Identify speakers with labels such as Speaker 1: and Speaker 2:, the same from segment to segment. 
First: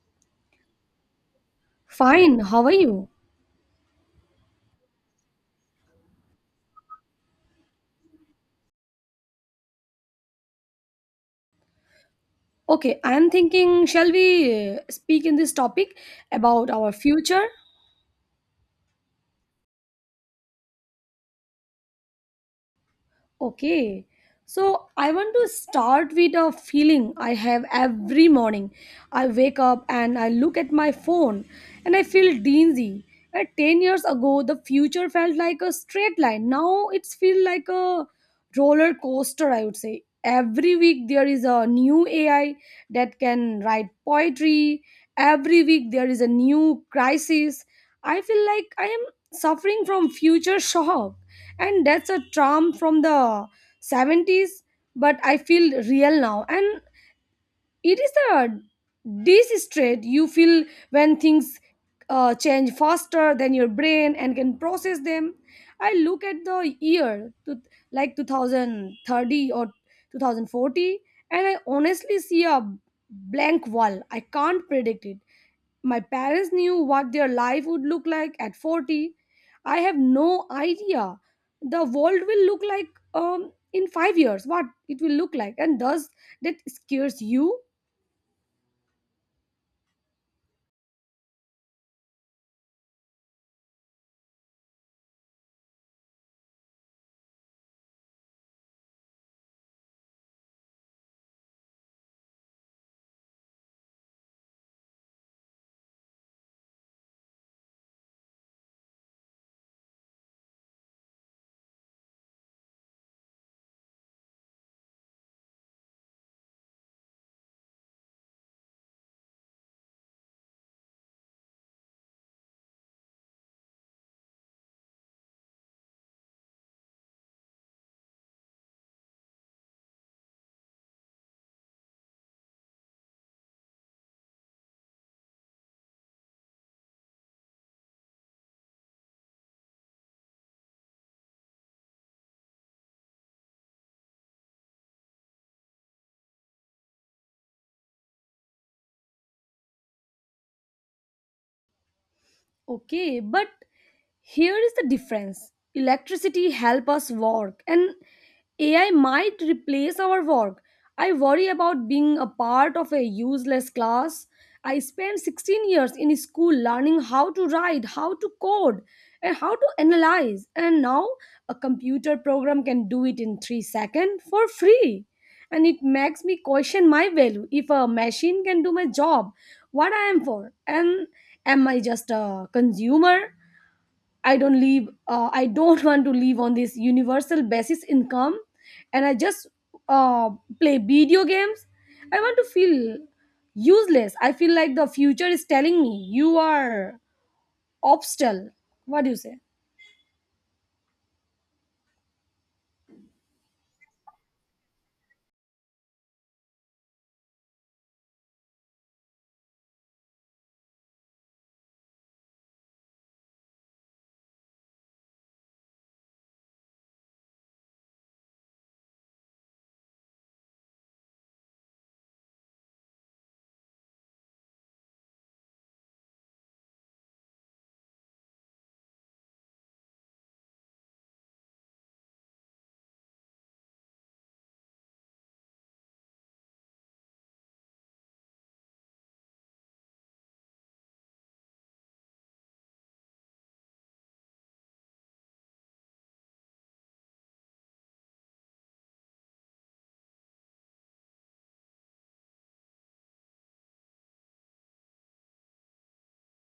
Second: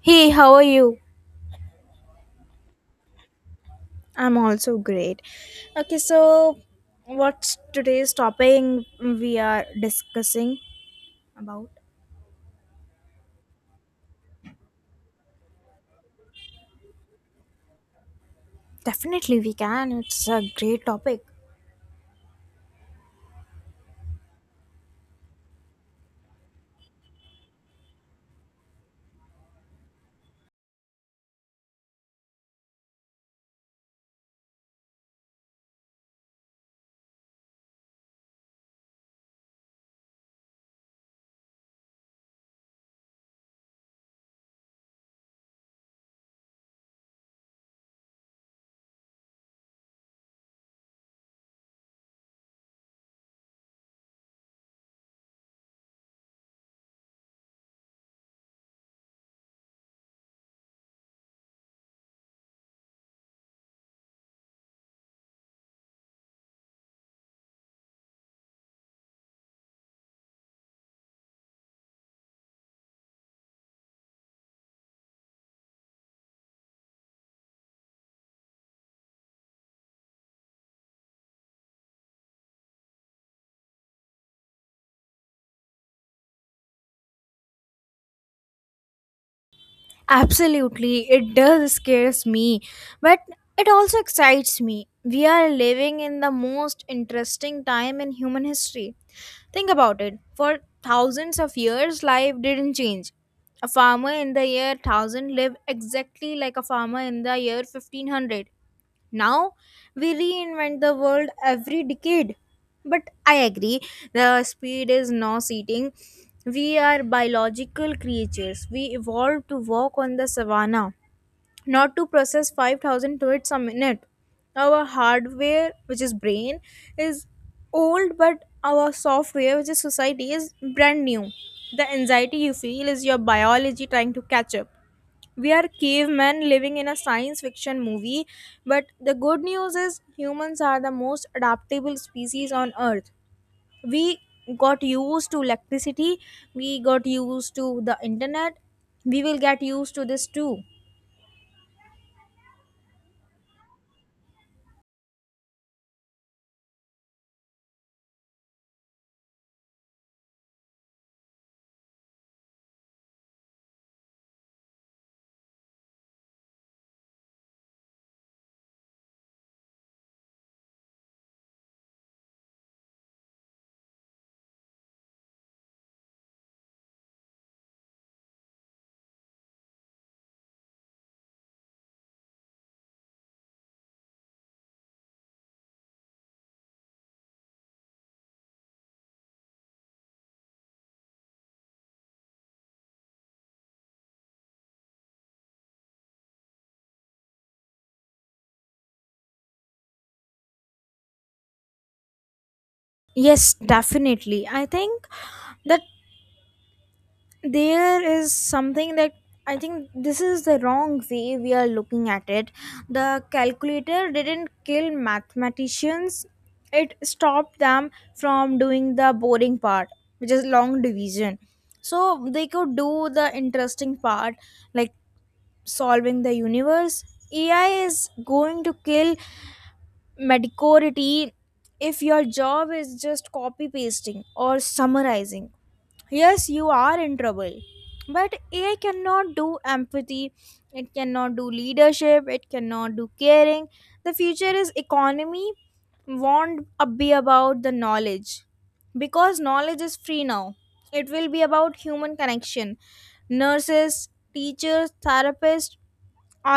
Speaker 1: Hey, how are you?
Speaker 2: Fine, how are you?
Speaker 1: I'm also great. Okay, so what's today's topic we are discussing about?
Speaker 2: Okay, I am thinking, shall we speak in this topic about our future?
Speaker 1: Definitely, we can. It's a great topic.
Speaker 2: Okay. So I want to start with a feeling I have every morning. I wake up and I look at my phone and I feel dizzy. At 10 years ago, the future felt like a straight line. Now it's feel like a roller coaster, I would say. Every week there is a new AI that can write poetry. Every week there is a new crisis. I feel like I am suffering from future shock, and that's a charm from the '70s, but I feel real now. And it is the distress you feel when things change faster than your brain and can process them. I look at the year to, like 2030 or 2040, and I honestly see a blank wall. I can't predict it. My parents knew what their life would look like at 40. I have no idea. The world will look like, in 5 years, what it will look like. And thus, that scares you.
Speaker 1: Absolutely, it does scares me, but it also excites me. We are living in the most interesting time in human history. Think about it. For thousands of years, life didn't change. A farmer in the year 1000 lived exactly like a farmer in the year 1500. Now we reinvent the world every decade. But I agree, the speed is now eating. We are biological creatures. We evolved to walk on the savannah, not to process 5,000 tweets a minute. Our hardware, which is brain, is old, but our software, which is society, is brand new. The anxiety you feel is your biology trying to catch up. We are cavemen living in a science fiction movie, but the good news is humans are the most adaptable species on earth. We got used to electricity, we got used to the internet, we will get used to this too.
Speaker 2: Okay, but here is the difference. Electricity help us work, and AI might replace our work. I worry about being a part of a useless class. I spent 16 years in school learning how to write, how to code, and how to analyze. And now a computer program can do it in 3 seconds for free. And it makes me question my value. If a machine can do my job, what I am for. And am I just a consumer? I don't live, I don't want to live on this universal basis income and I just uh, play video games. I want to feel useless. I feel like the future is telling me you are obstacle. What do you say?
Speaker 1: Yes, definitely. I think that there is something that, I think this is the wrong way we are looking at it. The calculator didn't kill mathematicians, it stopped them from doing the boring part, which is long division, so they could do the interesting part, like solving the universe. AI is going to kill mediocrity. If your job is just copy pasting or summarizing, yes, you are in trouble. But AI cannot do empathy, it cannot do leadership, it cannot do caring. The future is economy won't be about the knowledge, because knowledge is free now. It will be about human connection. Nurses, teachers, therapists,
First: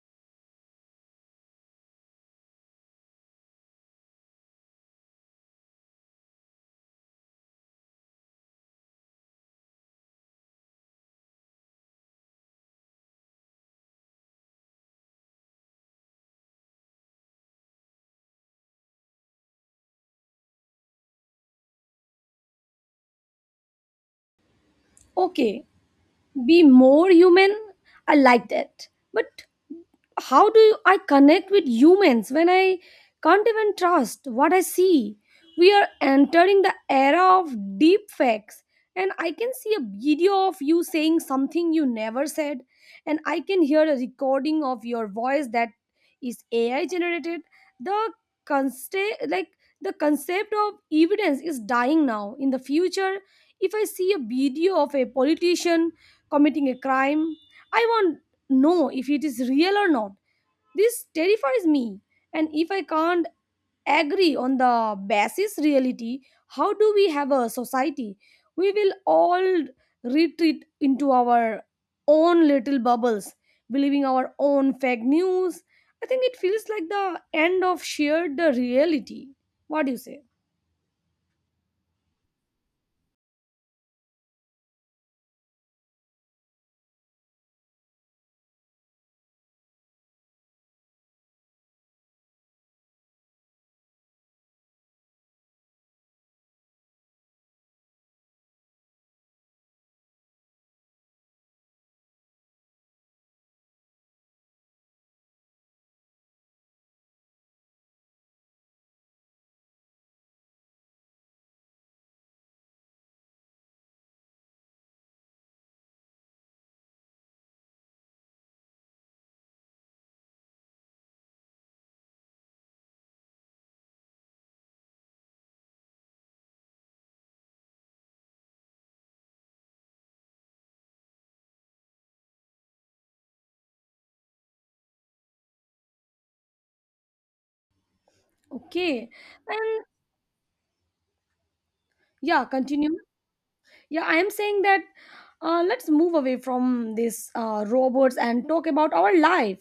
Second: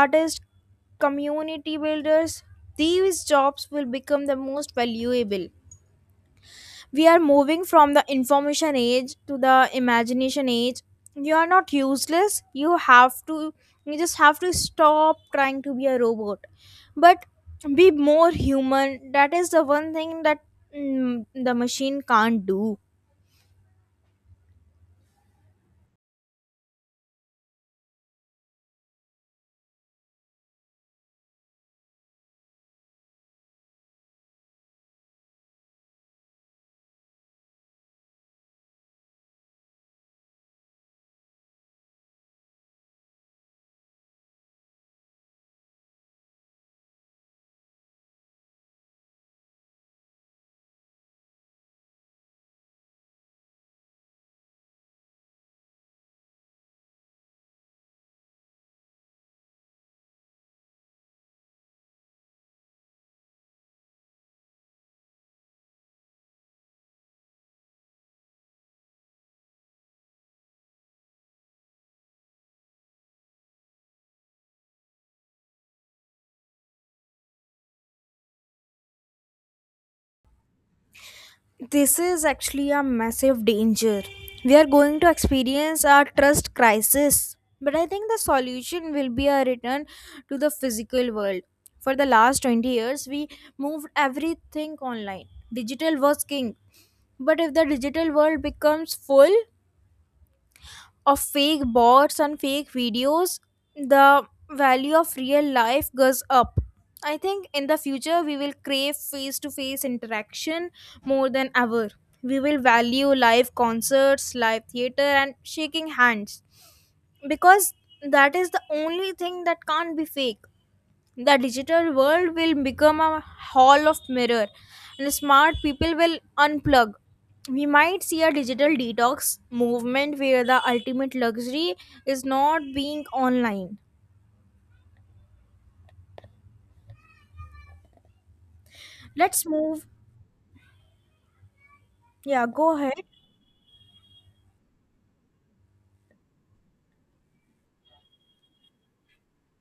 Speaker 1: artists, community builders, these jobs will become the most valuable. We are moving from the information age to the imagination age. You are not useless. You have to, you just have to stop trying to be a robot, but be more human. That is the one thing that, the machine can't do.
Speaker 2: Okay, be more human. I like that, but how do I connect with humans when I can't even trust what I see? We are entering the era of deep facts, and I can see a video of you saying something you never said, and I can hear a recording of your voice that is AI generated. The concept, like the concept of evidence, is dying now. In the future, if I see a video of a politician committing a crime, I won't know if it is real or not. This terrifies me. And if I can't agree on the basis reality, how do we have a society? We will all retreat into our own little bubbles, believing our own fake news. I think it feels like the end of shared the reality. What do you say?
Speaker 1: This is actually a massive danger. We are going to experience a trust crisis. But I think the solution will be a return to the physical world. For the last 20 years, we moved everything online. Digital was king. But if the digital world becomes full of fake bots and fake videos, the value of real life goes up. I think in the future we will crave face to face interaction more than ever. We will value live concerts, live theater, and shaking hands, because that is the only thing that can't be fake. The digital world will become a hall of mirror, and smart people will unplug. We might see a digital detox movement where the ultimate luxury is not being online.
Speaker 2: Okay.
Speaker 1: Let's
Speaker 2: And
Speaker 1: move. Yeah,
Speaker 2: yeah,
Speaker 1: go ahead.
Speaker 2: continue. Yeah, I am saying that let's move away from these robots and talk about our life.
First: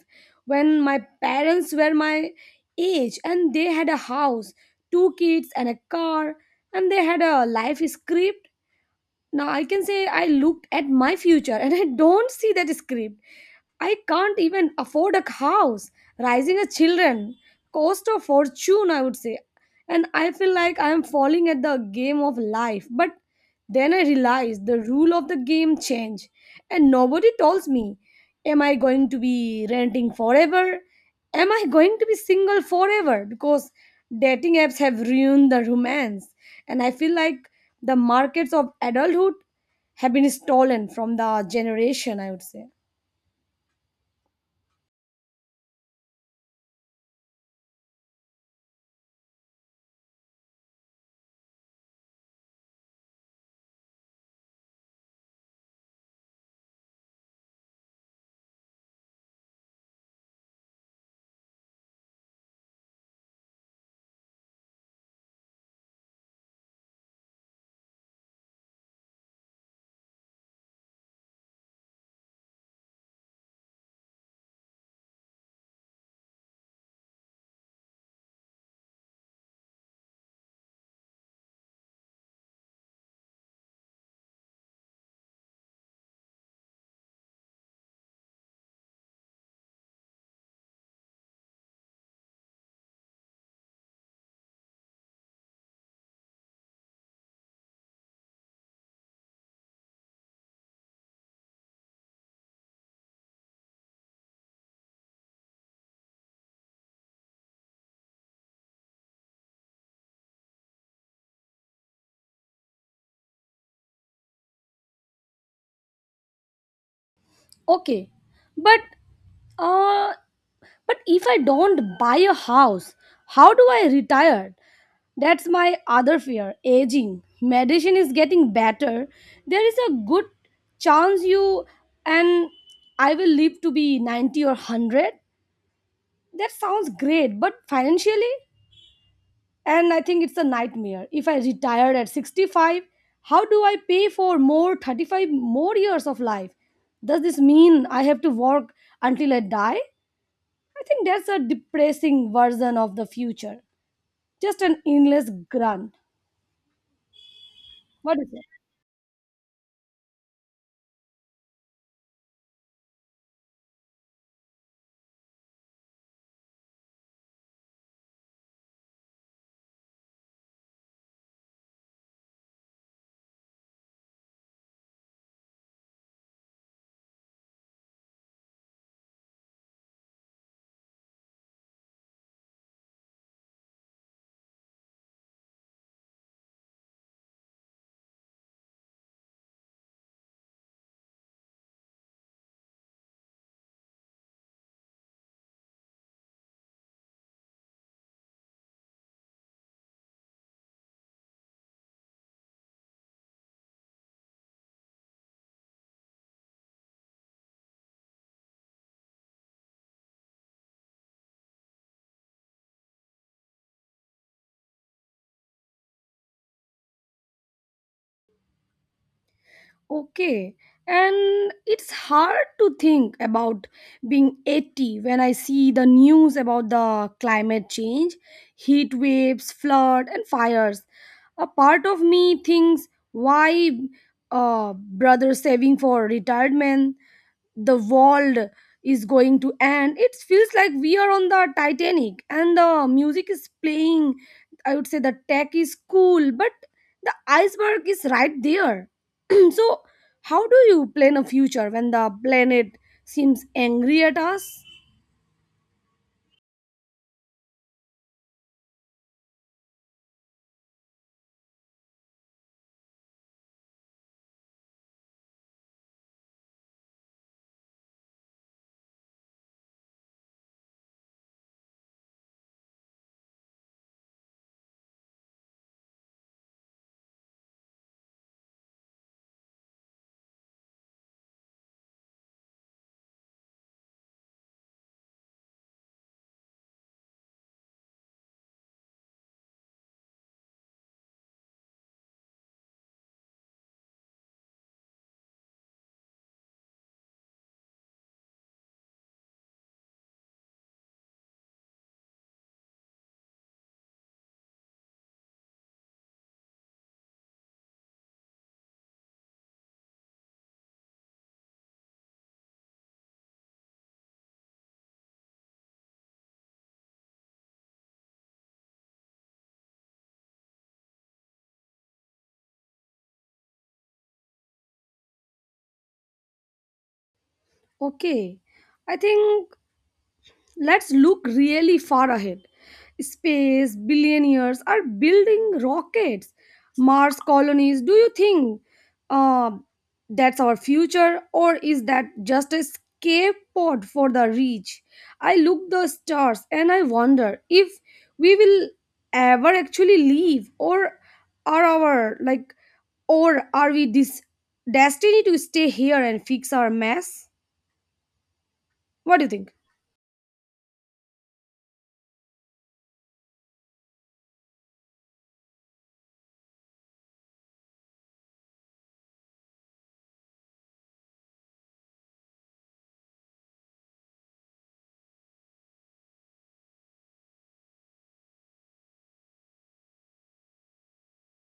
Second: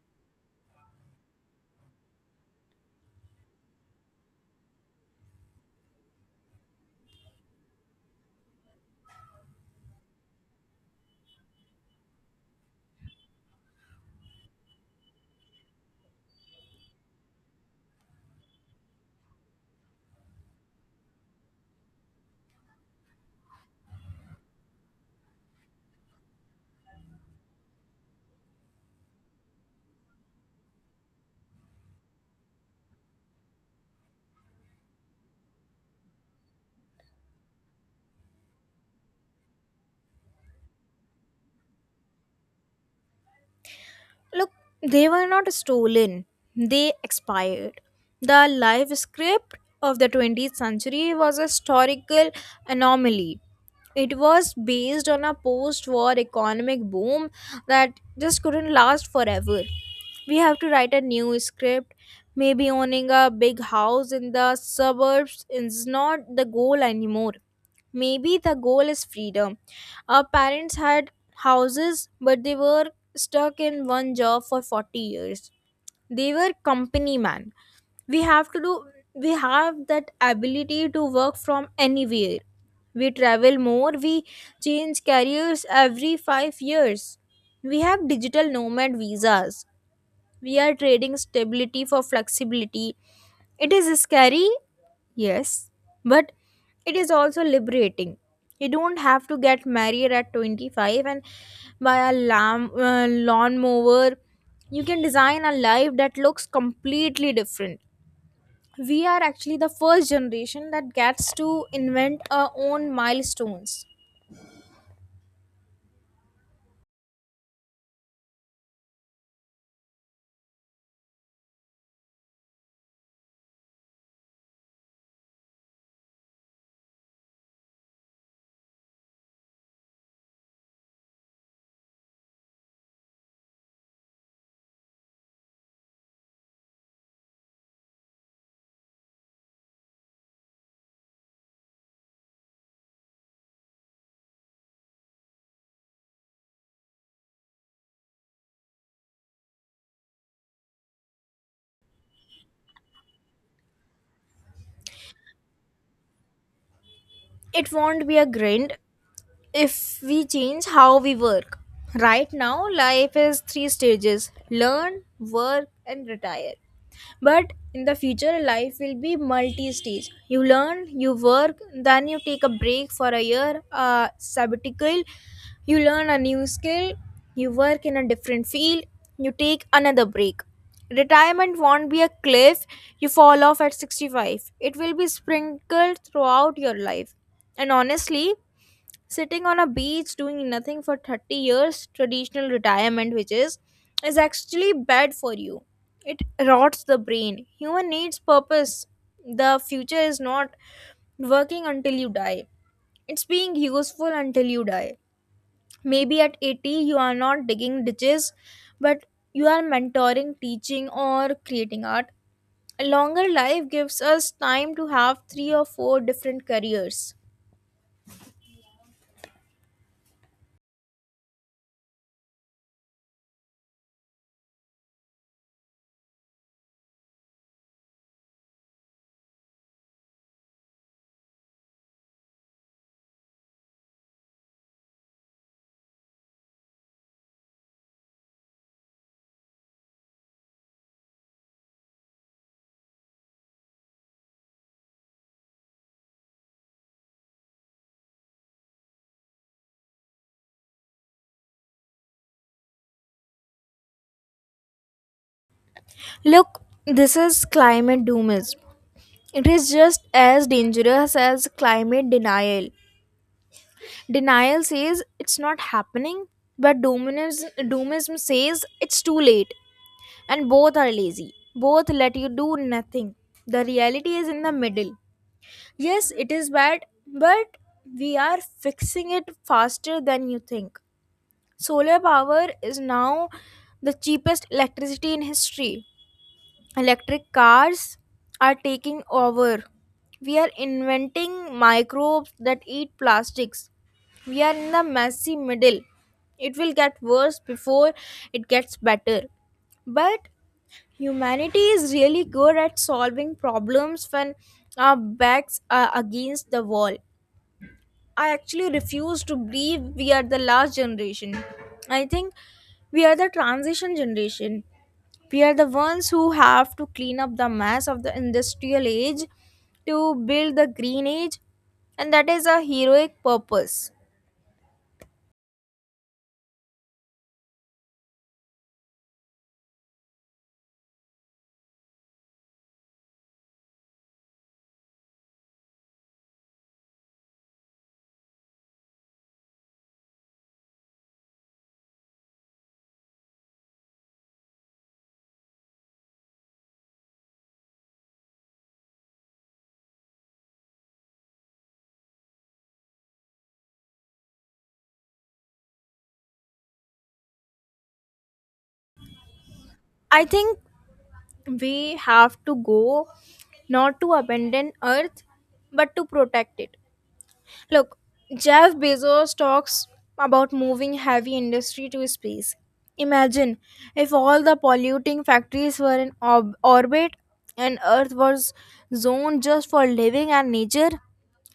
Speaker 2: When my parents were my age, and they had a house, two kids, and a car, and they had a life script. Now I can say I looked at my future and I don't see that script. I can't even afford a house. Raising a children cost a fortune, I would say. And I feel like I am falling at the game of life. But then I realize the rule of the game change. And nobody tells me, am I going to be renting forever? Am I going to be single forever? Because dating apps have ruined the romance, and I feel like the markets of adulthood have been stolen from the generation. I would say.
Speaker 1: Look, they were not stolen, they expired. The life script of the 20th century was a historical anomaly. It was based on a post war economic boom that just couldn't last forever. We have to write a new script. Maybe owning a big house in the suburbs is not the goal anymore. Maybe the goal is freedom. Our parents had houses, but they were stuck in one job for 40 years. They were company man. We have to do we have that ability to work from anywhere. We travel more, we change careers every 5 years. We have digital nomad visas. We are trading stability for flexibility. It is scary, yes, but it is also liberating. You don't have to get married at 25 and buy a lawnmower. You can design a life that looks completely different. We are actually the first generation that gets to invent our own milestones.
Speaker 2: Okay, but uh, but if I don't buy a house, how do I retire? That's my other fear aging. Medicine is getting better. There is a good chance you and I will live to be 90 or 100. That sounds great, but financially? And I think it's a nightmare. If I retire at 65, how do I pay for more 35 more years of life? Does this mean I have to work until I die? I think that's a depressing version of the future. Just an endless grunt.
Speaker 1: It won't be
Speaker 2: What
Speaker 1: a
Speaker 2: is it?
Speaker 1: grind if we change how we work. Right now, life is three stages: learn, work, and retire. But in the future, life will be multi stage. You learn, you work, then you take a break for a year, a sabbatical, you learn a new skill, you work in a different field, you take another break. Retirement won't be a cliff you fall off at 65. It will be sprinkled throughout your life. And honestly, sitting on a beach doing nothing for 30 years, traditional retirement, which is actually bad for you. It rots the brain. Human needs purpose. The future is not working until you die, it's being useful until you die. Maybe at 80 you are not digging ditches, but you are mentoring, teaching, or creating art. A longer life gives us time to have three or four different careers.
Speaker 2: Okay. And it's hard to think about being 80 when I see the news about the climate change, heat waves, flood, and fires. A part of me thinks why brother saving for retirement? The world is going to end. It feels like we are on the Titanic and the music is playing. I would say the tech is cool, but the iceberg is right there. So how do you plan a future when the planet seems angry at us?
Speaker 1: Look, this is climate doomers. It is just as dangerous as climate denial. Denial says it's not happening, but doomism, doomism says it's too late. And both are lazy. Both let you do nothing. The reality is in the middle. Yes, it is bad, but we are fixing it faster than you think. Solar power is now the cheapest electricity in history. Electric cars are taking over. We are inventing microbes that eat plastics. We are in the messy middle. It will get worse before it gets better. But humanity is really good at solving problems when our backs are against the wall. I actually refuse to believe we are the last generation. I think we are the transition generation. We are the ones who have to clean up the mess of the industrial age to build the green age, and that is a heroic purpose.
Speaker 2: Okay, I think let's look really far ahead. Space billionaires are building rockets, Mars colonies. Do you think uh, that's our future, or is that just a escape pod for the rich? I look the stars and I wonder if we will ever actually leave, or are our like, or are we this destiny to stay here and fix our mess? What do you think?
Speaker 1: I think we have to go, not to abandon earth, but to protect it. Look, Jeff Bezos talks about moving heavy industry to space. Imagine if all the polluting factories were in orbit and Earth was zoned just for living and nature.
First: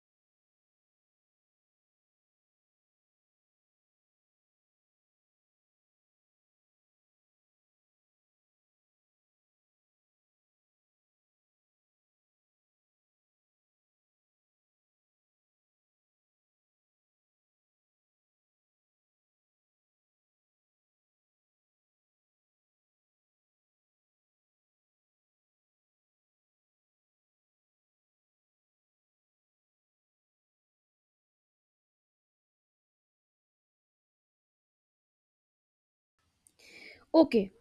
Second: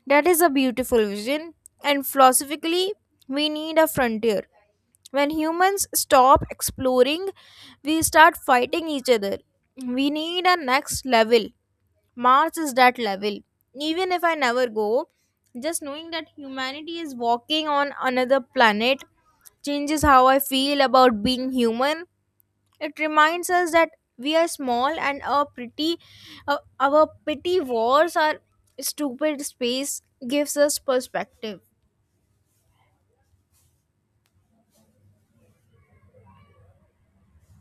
Speaker 1: That is a beautiful vision, and philosophically, we need a frontier. When humans stop exploring, we start fighting each other. We need a next level. Mars is that level. Even if I never go, just knowing that humanity is walking on another planet changes how I feel about being human. It reminds us that we are small and our pretty, our petty wars, our stupid space gives us perspective.
Speaker 2: Okay,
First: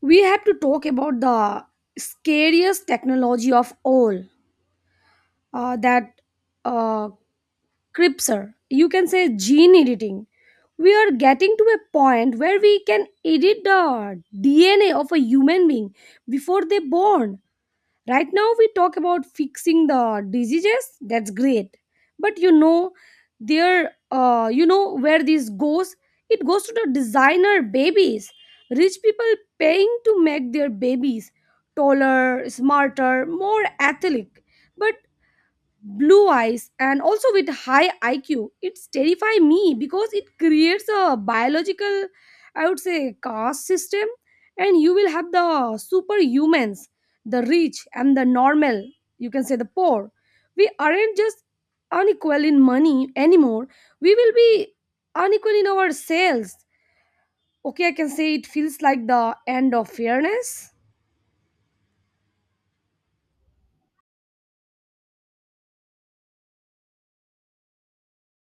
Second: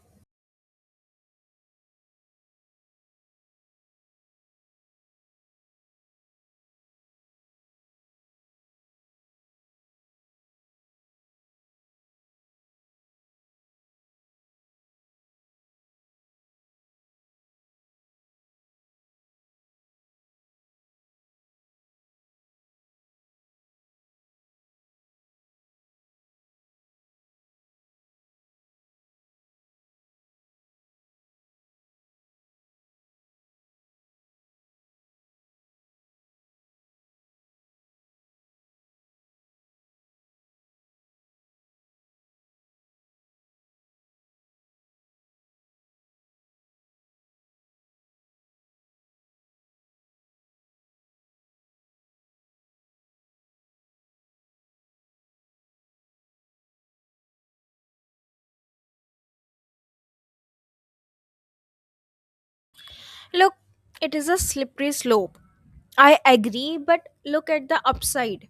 Speaker 2: we have to talk about the scariest technology of all, that uh, cripser, you can say gene editing. We are getting to a point where we can edit the DNA of a human being before they born. Right now, we talk about fixing the diseases. That's great. But you know, there, you know where this goes? It goes to the designer babies. Rich people paying to make their babies taller, smarter, more athletic. But blue eyes and also with high IQ. It's terrify me because it creates a biological, I would say, caste system, and you will have the superhumans, the rich, and the normal. You can say the poor. We aren't just unequal in money anymore. We will be unequal in our sales. Okay, I can say it feels like the end of fairness.
Speaker 1: Look, it is a slippery slope. I agree, but look at the upside.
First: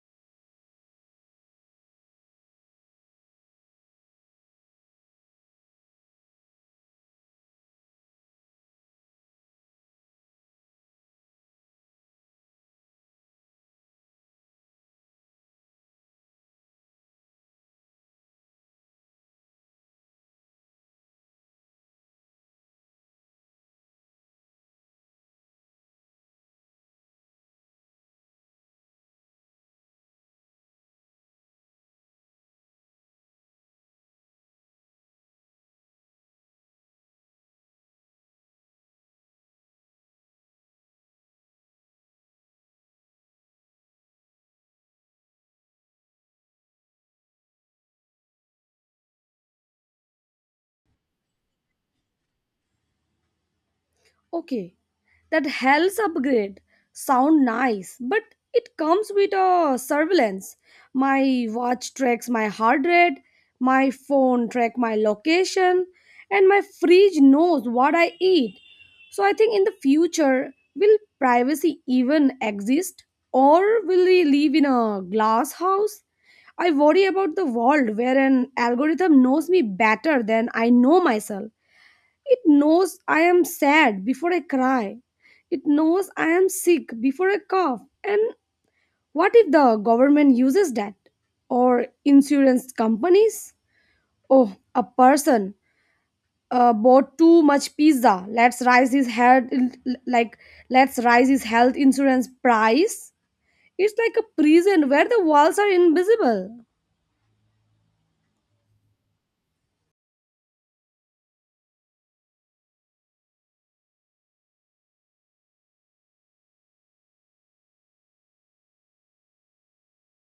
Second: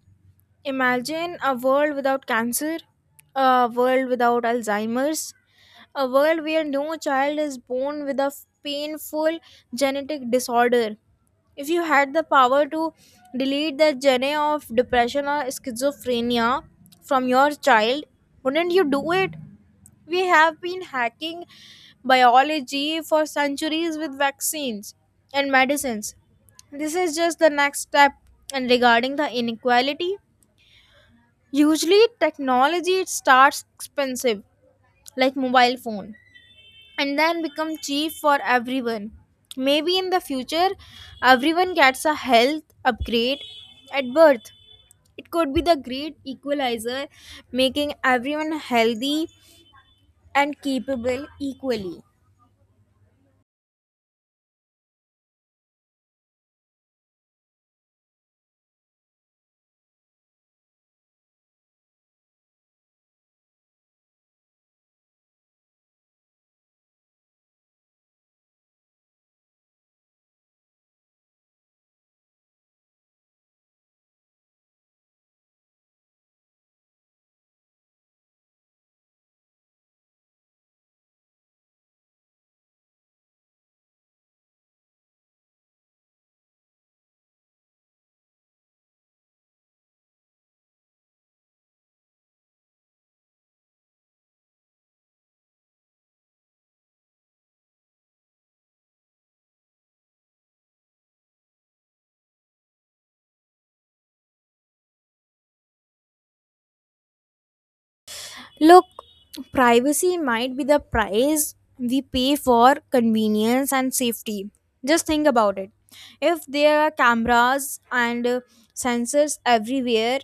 Speaker 1: Imagine a world without cancer, a world without Alzheimer's, a world where no child is born with a painful genetic disorder. If you had the power to delete the gene of depression or schizophrenia from your child, wouldn't you do it? We have been hacking biology for centuries with vaccines and medicines. This is just the next step. And regarding the inequality, usually technology starts expensive, like mobile phone, and then become cheap for everyone. Maybe in the future, everyone gets a health upgrade at birth. It could be the great equalizer, making everyone healthy and capable equally.
Speaker 2: Okay, that hell's upgrade sound nice, but it comes with a surveillance. My watch tracks my heart rate, my phone track my location, and my fridge knows what I eat. So I think in the future, will privacy even exist, or will we live in a glass house? I worry about the world where an algorithm knows me better than I know myself. It knows I am sad before I cry. It knows I am sick before I cough. And what if the government uses that? Or insurance companies? Oh, a person bought too much pizza. Let's raise his head, like, let's raise his health insurance price. It's like a prison where the walls are invisible.
Speaker 1: Look, privacy might be the price we pay for convenience and safety. Just think about it. If there are cameras and sensors everywhere,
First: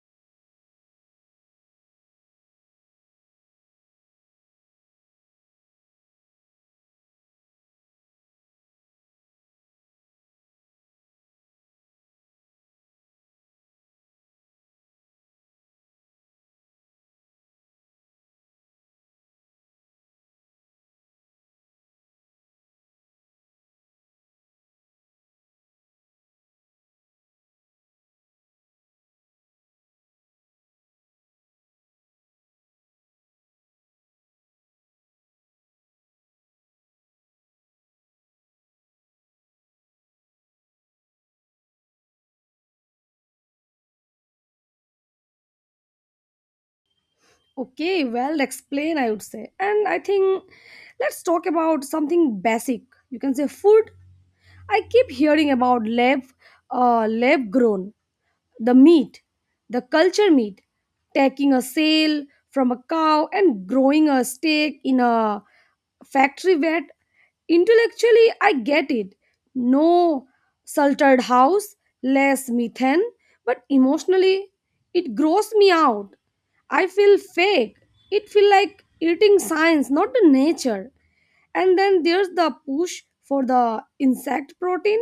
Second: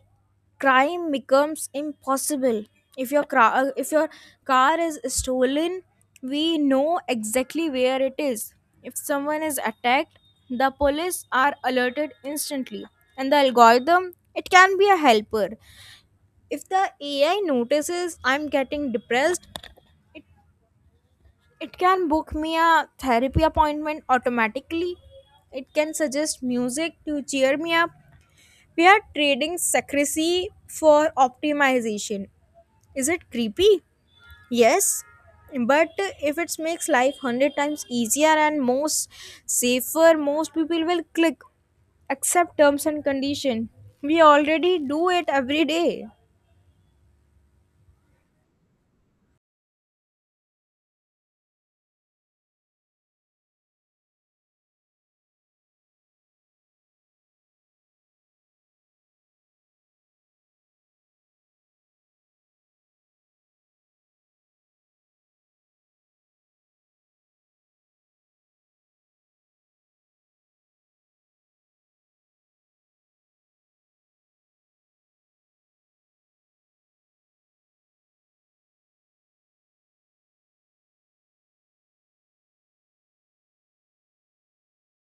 Speaker 1: crime becomes impossible. If your car is stolen, we know exactly where it is. If someone is attacked, the police are alerted instantly, and the algorithm, it can be a helper. If the AI notices I'm getting depressed, it can book me a therapy appointment automatically. It can suggest music to cheer me up. We are trading secrecy for optimization. Is it creepy? Yes. But if it makes life 100 times easier and most safer, most people will click accept terms and condition. We already do it every day.
Speaker 2: Okay, well explained, I would say. And I think let's talk about something basic. You can say food. I keep hearing about lab grown the meat, the culture meat, taking a sale from a cow and growing a steak in a factory vet. Intellectually, I get it. No salted house, less methane, but emotionally, it grows me out. I feel fake. It feels like eating science, not the nature. And then there's the push for the insect protein,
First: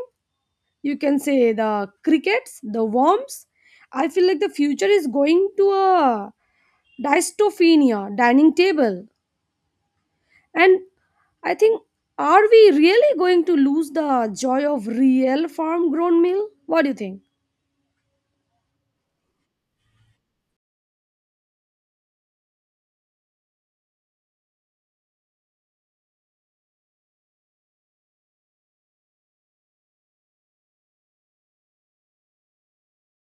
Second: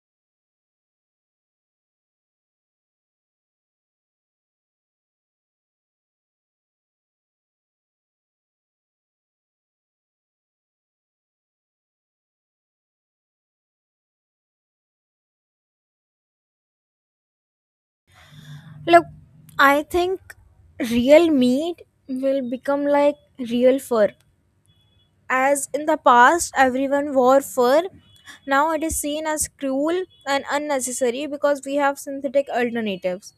Speaker 2: you can say the crickets, the worms. I feel like the future is going to a dystophenia dining table. And I think, are we really going to lose the joy of real farm grown meal? What do you think?
Speaker 1: Look, I think real meat will become like real fur. As in the past, everyone wore fur. Now it is seen as cruel and unnecessary because we have synthetic alternatives.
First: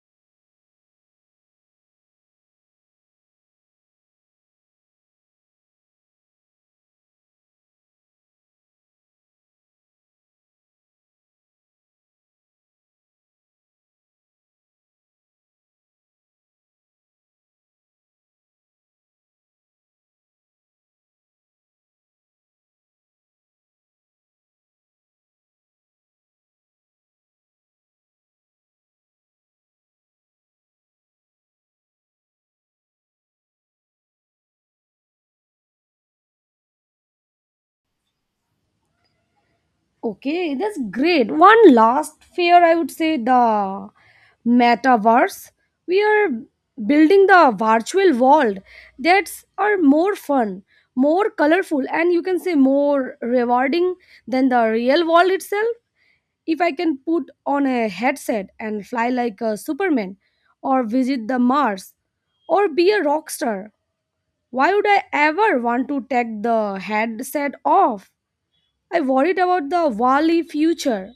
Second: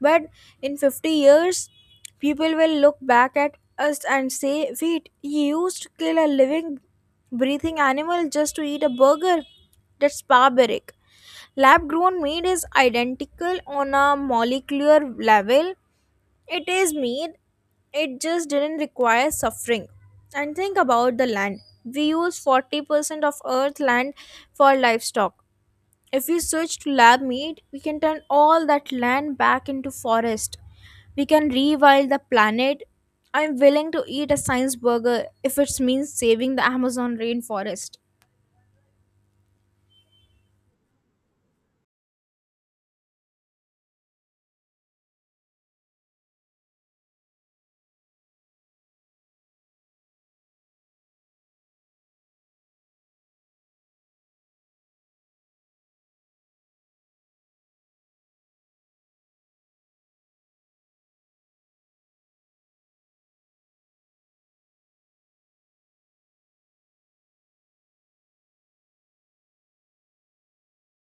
Speaker 1: But in 50 years, people will look back at us and say, wait, you used to kill a living, breathing animal just to eat a burger? That's barbaric. Lab grown meat is identical on a molecular level. It is mean. It just didn't require suffering. And think about the land. We use 40% of earth land for livestock. If we switch to lab meat, we can turn all that land back into forest. We can rewild the planet. I'm willing to eat a science burger if it means saving the Amazon rainforest.
Speaker 2: Okay, that's great. One last fear, I would say the metaverse. We are building the virtual world that's are more fun, more colorful, and you can say more rewarding than the real world itself. If I can put on a headset and fly like a Superman, or visit the Mars, or be a rock star, why would I ever want to take the headset off? I worried about the Wali future.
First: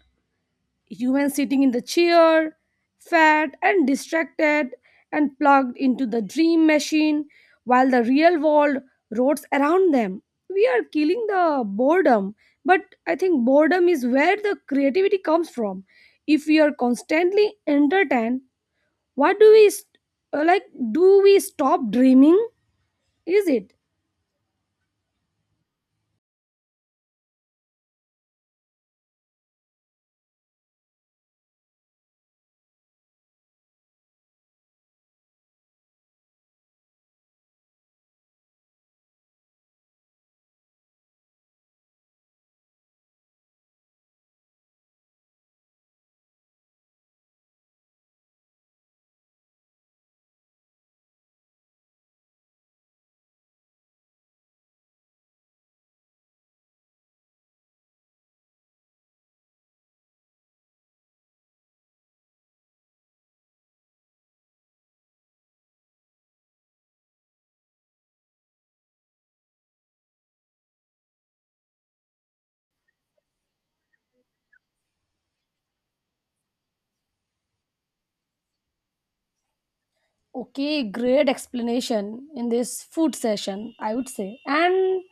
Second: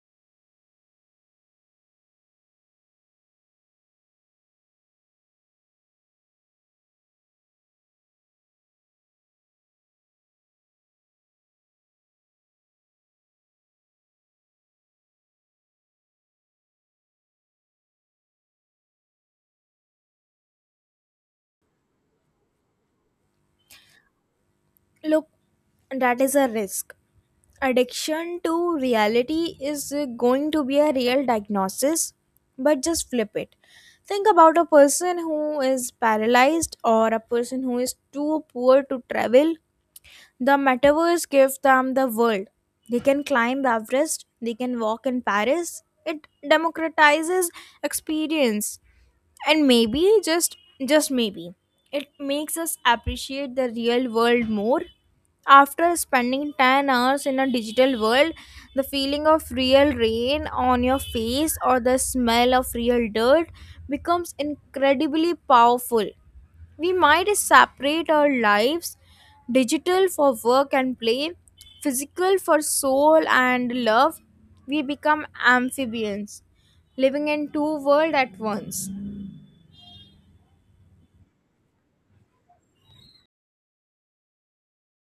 Speaker 2: Humans sitting in the chair, fat and distracted and plugged into the dream machine, while the real world rots around them. We are killing the boredom, but I think boredom is where the creativity comes from. If we are constantly entertained, what do we st- like? Do we stop dreaming? Is it?
Speaker 1: Look, that is a risk. Addiction to reality is going to be a real diagnosis, but just flip it. Think about a person who is paralyzed or a person who is too poor to travel. The metaverse gives them the world. They can climb Everest, they can walk in Paris. It democratizes experience. And maybe just maybe it makes us appreciate the real world more. After spending 10 hours in a digital world, the feeling of real rain on your face or the smell of real dirt becomes incredibly powerful. We might separate our lives: digital for work and play, physical for soul and love. We become amphibians living in two worlds at once.
Speaker 2: Okay, great explanation in this food session, I would say. And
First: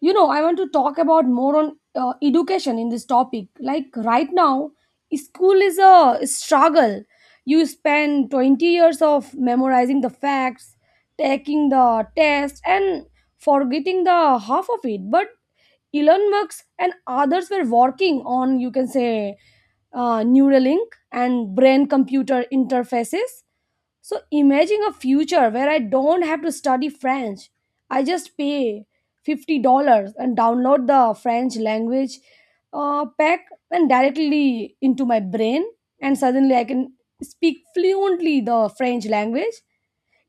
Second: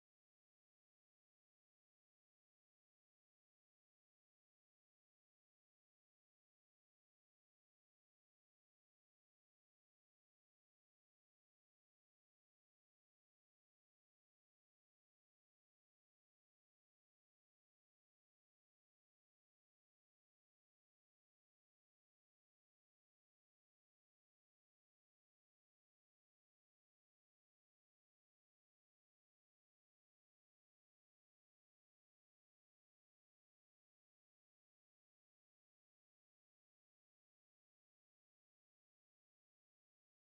Speaker 2: you know, I want to talk about more on education in this topic. Like right now, school is a struggle. You spend 20 years of memorizing the facts, taking the test, and forgetting the half of it. But Elon Musk and others were working on, you can say, Neuralink and brain computer interfaces. So imagine a future where I don't have to study French. I just pay $50 and download the French language pack and directly into my brain, and suddenly I can speak fluently the French language.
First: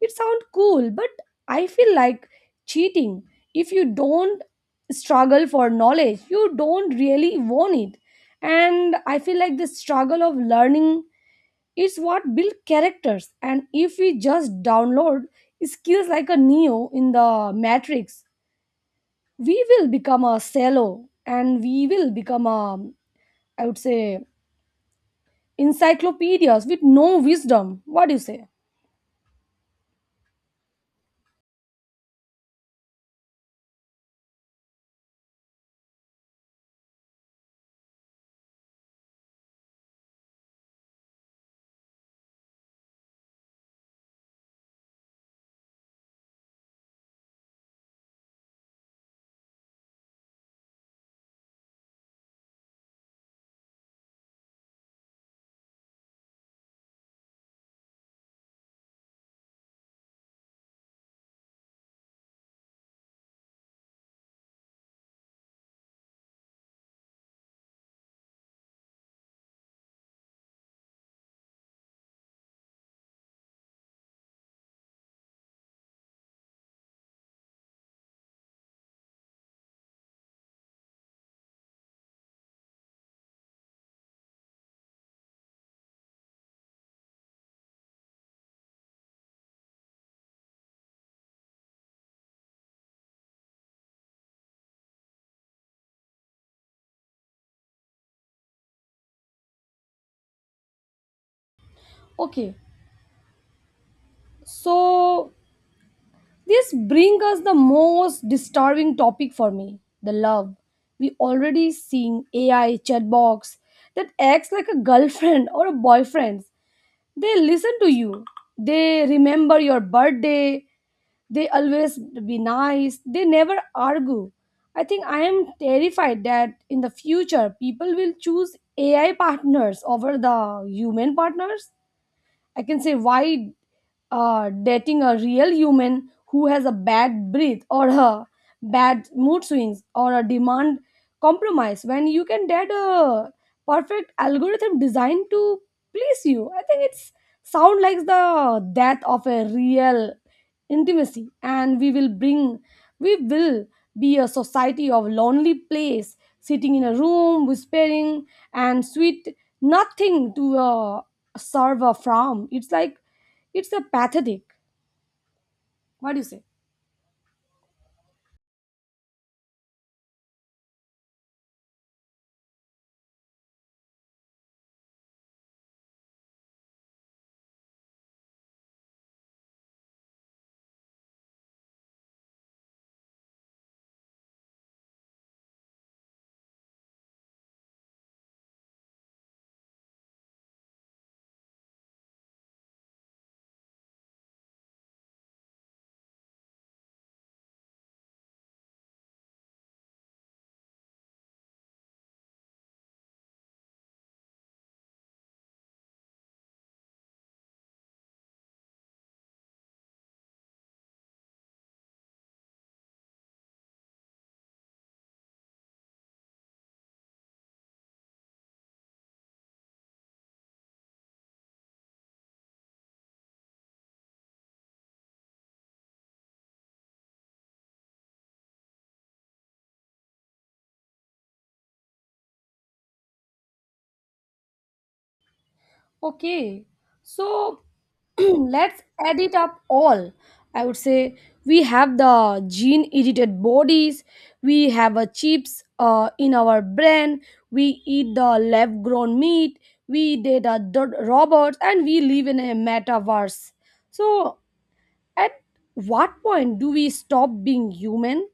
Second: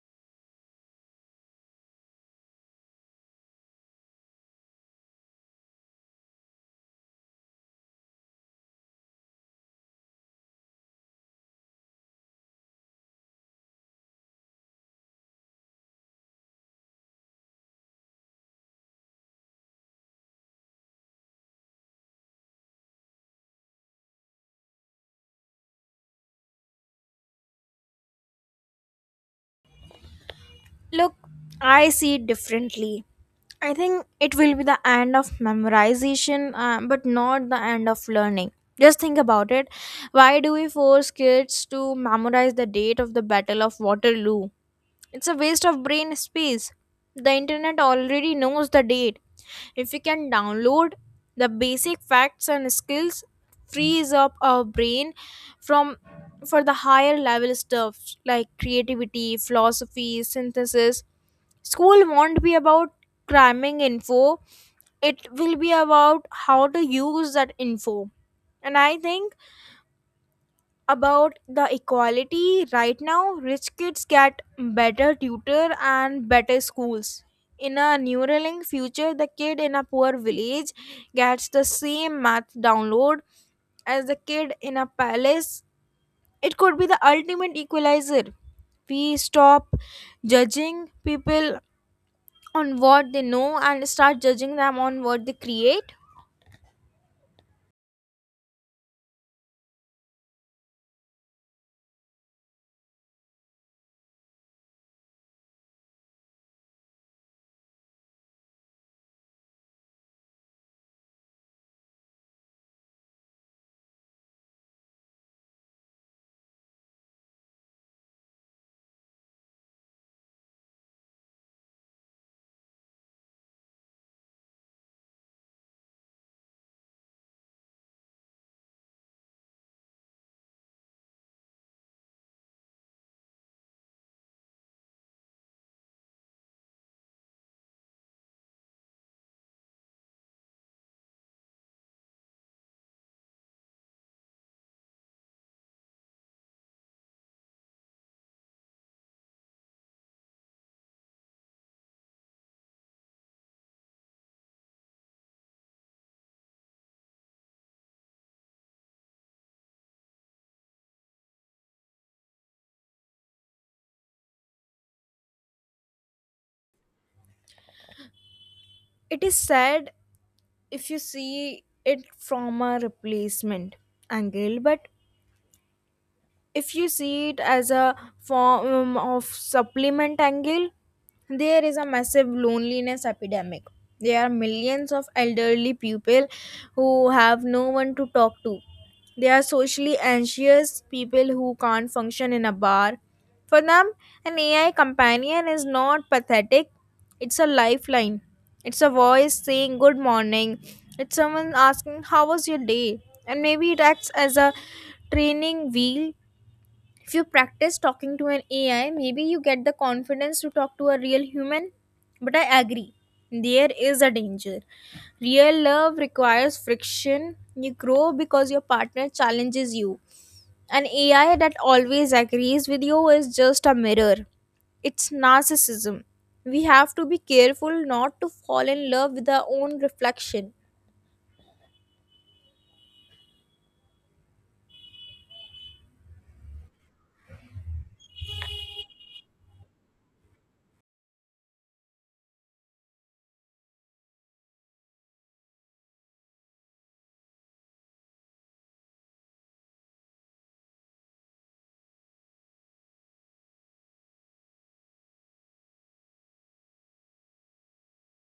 Speaker 2: It sounds cool, but I feel like cheating. If you don't struggle for knowledge, you don't really want it. And I feel like the struggle of learning, it's what build characters. And if we just download skills like a Neo in the Matrix, we will become a cello, and we will become a, I would say, encyclopedias with no wisdom. What do you say?
Speaker 1: Look, I see it differently. I think it will be the end of memorization, but not the end of learning. Just think about it. Why do we force kids to memorize the date of the Battle of Waterloo? It's a waste of brain space. The internet already knows the date. If we can download the basic facts and skills, frees up our brain from for the higher level stuff like creativity, philosophy, synthesis. School won't be about cramming info, it will be about how to use that info. And I think about the equality right now, rich kids get better tutor and better schools. In a Neuralink future, the kid in a poor village gets the same math download as the kid in a palace, it could be the ultimate equalizer. We stop judging people on what they know and start judging them on what they create.
Speaker 2: Okay, so this brings us the most disturbing topic for me the love. We already seeing AI chatbox that acts like a girlfriend or a boyfriend. They listen to you. They remember your birthday. They always be nice. They never argue. I think I am terrified that in the future people will choose AI partners over the human partners. I can say why dating a real human who has a bad breath or a bad mood swings or a demand compromise, when you can date a perfect algorithm designed to please you. I think it's sound like the death of a real intimacy, and we will be a society of lonely place sitting in a room whispering and sweet nothing to a server from. It's like it's a pathetic. What do you say?
Speaker 1: It is sad if you see it from a replacement angle, but if you see it as a form of supplement angle, there is a massive loneliness epidemic. There are millions of elderly people who have no one to talk to. They are socially anxious people who can't function in a bar. For them, an AI companion is not pathetic, it's a lifeline. It's a voice saying good morning, it's someone asking how was your day. And maybe it acts as a training wheel. If you practice talking to an AI, maybe you get the confidence to talk to a real human. But I agree, there is a danger. Real love requires friction. You grow because your partner challenges you. An AI that always agrees with you is just a mirror. It's narcissism. We have to be careful not to fall in love with our own reflection.
Speaker 2: Okay, so let's add it up all, I would say. We have the gene edited bodies, we have a chips in our brain, we eat the lab grown meat, we date a dot robots, and we live in a metaverse. So at what point do we stop being human?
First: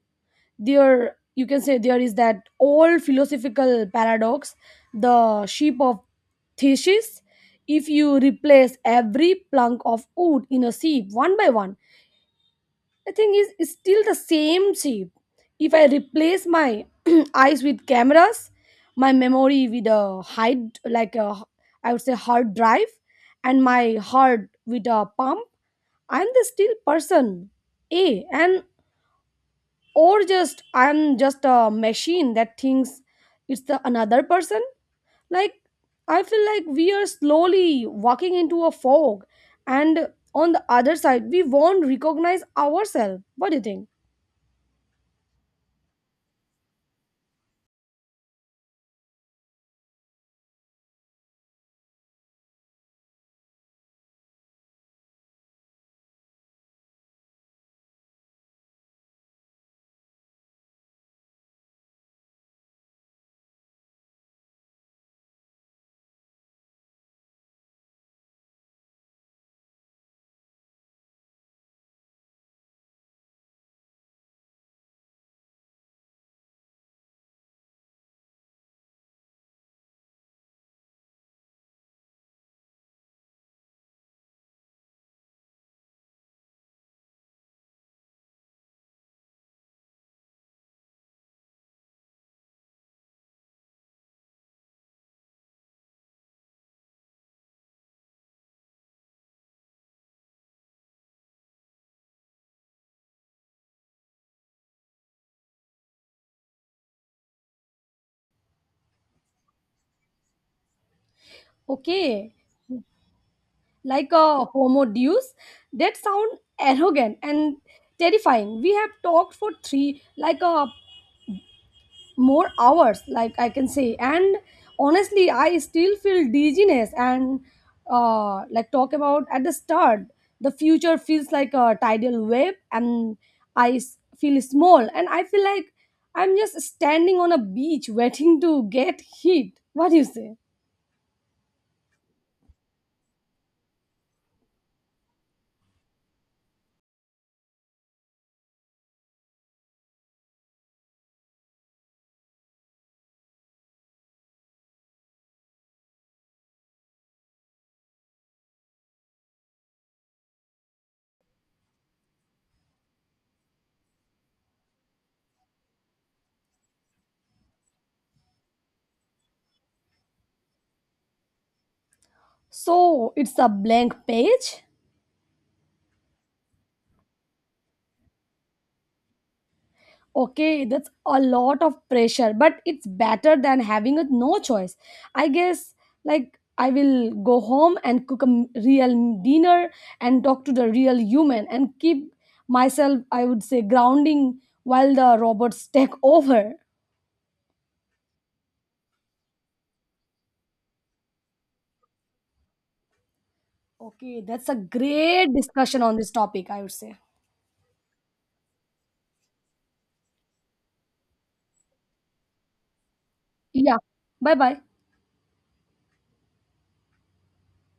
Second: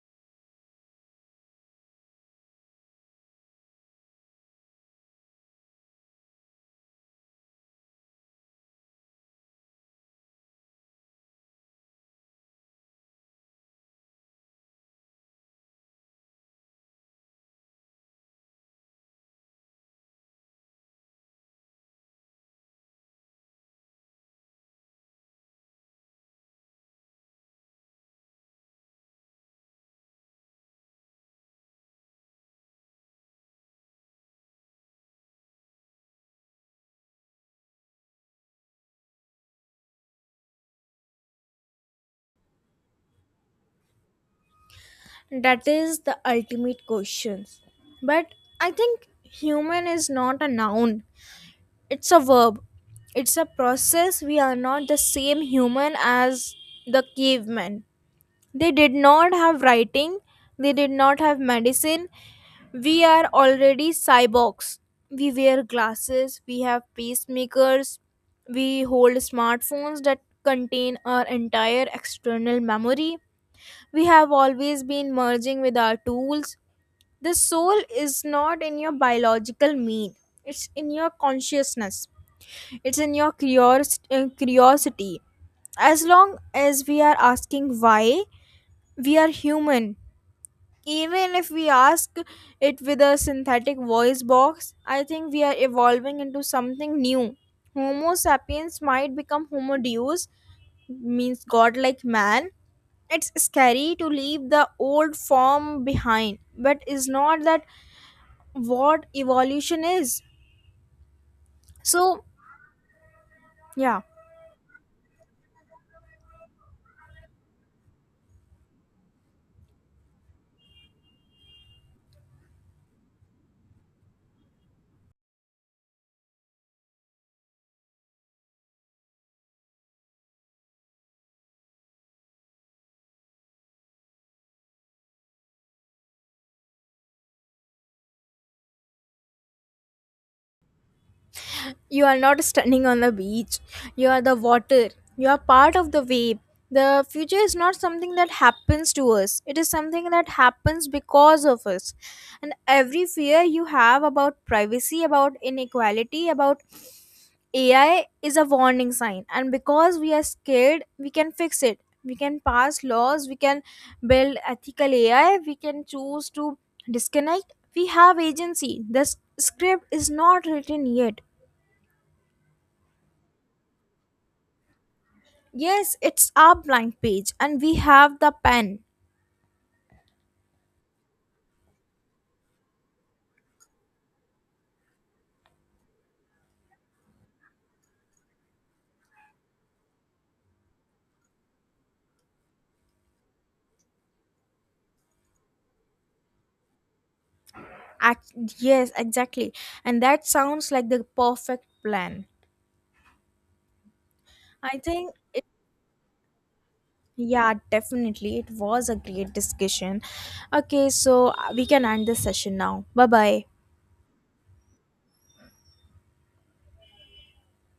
Speaker 2: There, you can say, there is that old philosophical paradox, the sheep of thesis. If you replace every plank of wood in a sheep one by one, the thing is it's still the same sheep. If I replace my eyes with cameras, my memory with a hide like I would say hard drive, and my heart with a pump, I'm the still person. A and or just I'm just a machine that thinks. It's the another person. Like, I feel like we are slowly walking into a fog, and on the other side we won't recognize ourselves. What do you think?
Speaker 1: That is the ultimate question. But I think human is not a noun. It's a verb. It's a process. We are not the same human as the cavemen. They did not have writing, they did not have medicine. We are already cyborgs. We wear glasses, we have pacemakers, we hold smartphones that contain our entire external memory. We have always been merging with our tools. The soul is not in your biological mean, it's in your consciousness, it's in your curiosity. As long as we are asking why, we are human. Even if we ask it with a synthetic voice box, I think we are evolving into something new. Homo sapiens might become homo deus, means godlike man. It's scary to leave the old form behind, but is not that what evolution is? So
Speaker 2: Okay,
Speaker 1: yeah,
Speaker 2: like a homo deus. That sound arrogant and terrifying. We have talked for three like a more hours, like I can say. And honestly, I still feel dizziness and like talk about at the start, the future feels like a tidal wave. And feel small, and I feel like I'm just standing on a beach waiting to get hit. What do you say?
Speaker 1: you are not standing on the beach. You are the water. You are part of the wave. The future is not something that happens to us. It is something that happens because of us. And every fear you have about privacy, about inequality, about AI is a warning sign. And because we are scared, we can fix it. We can pass laws, we can build ethical AI, we can choose to disconnect. We have agency. The script is not written yet.
Speaker 2: So it's a blank page.
Speaker 1: Yes, it's our blank page, and we have the pen.
Speaker 2: Okay, that's a lot of pressure, but it's better than having a no choice. I guess, like, I will go home and cook real dinner and talk to the real human and keep myself, I would say, grounding while the robots take over.
Speaker 1: Act- yes, exactly. And that sounds like the perfect plan.
Speaker 2: Okay, that's a
Speaker 1: I think
Speaker 2: great
Speaker 1: it,
Speaker 2: discussion on this topic, I would say.
Speaker 1: yeah, definitely. It was a great discussion. Okay, so we can end this session now. Bye bye.
Speaker 2: Yeah. Bye bye.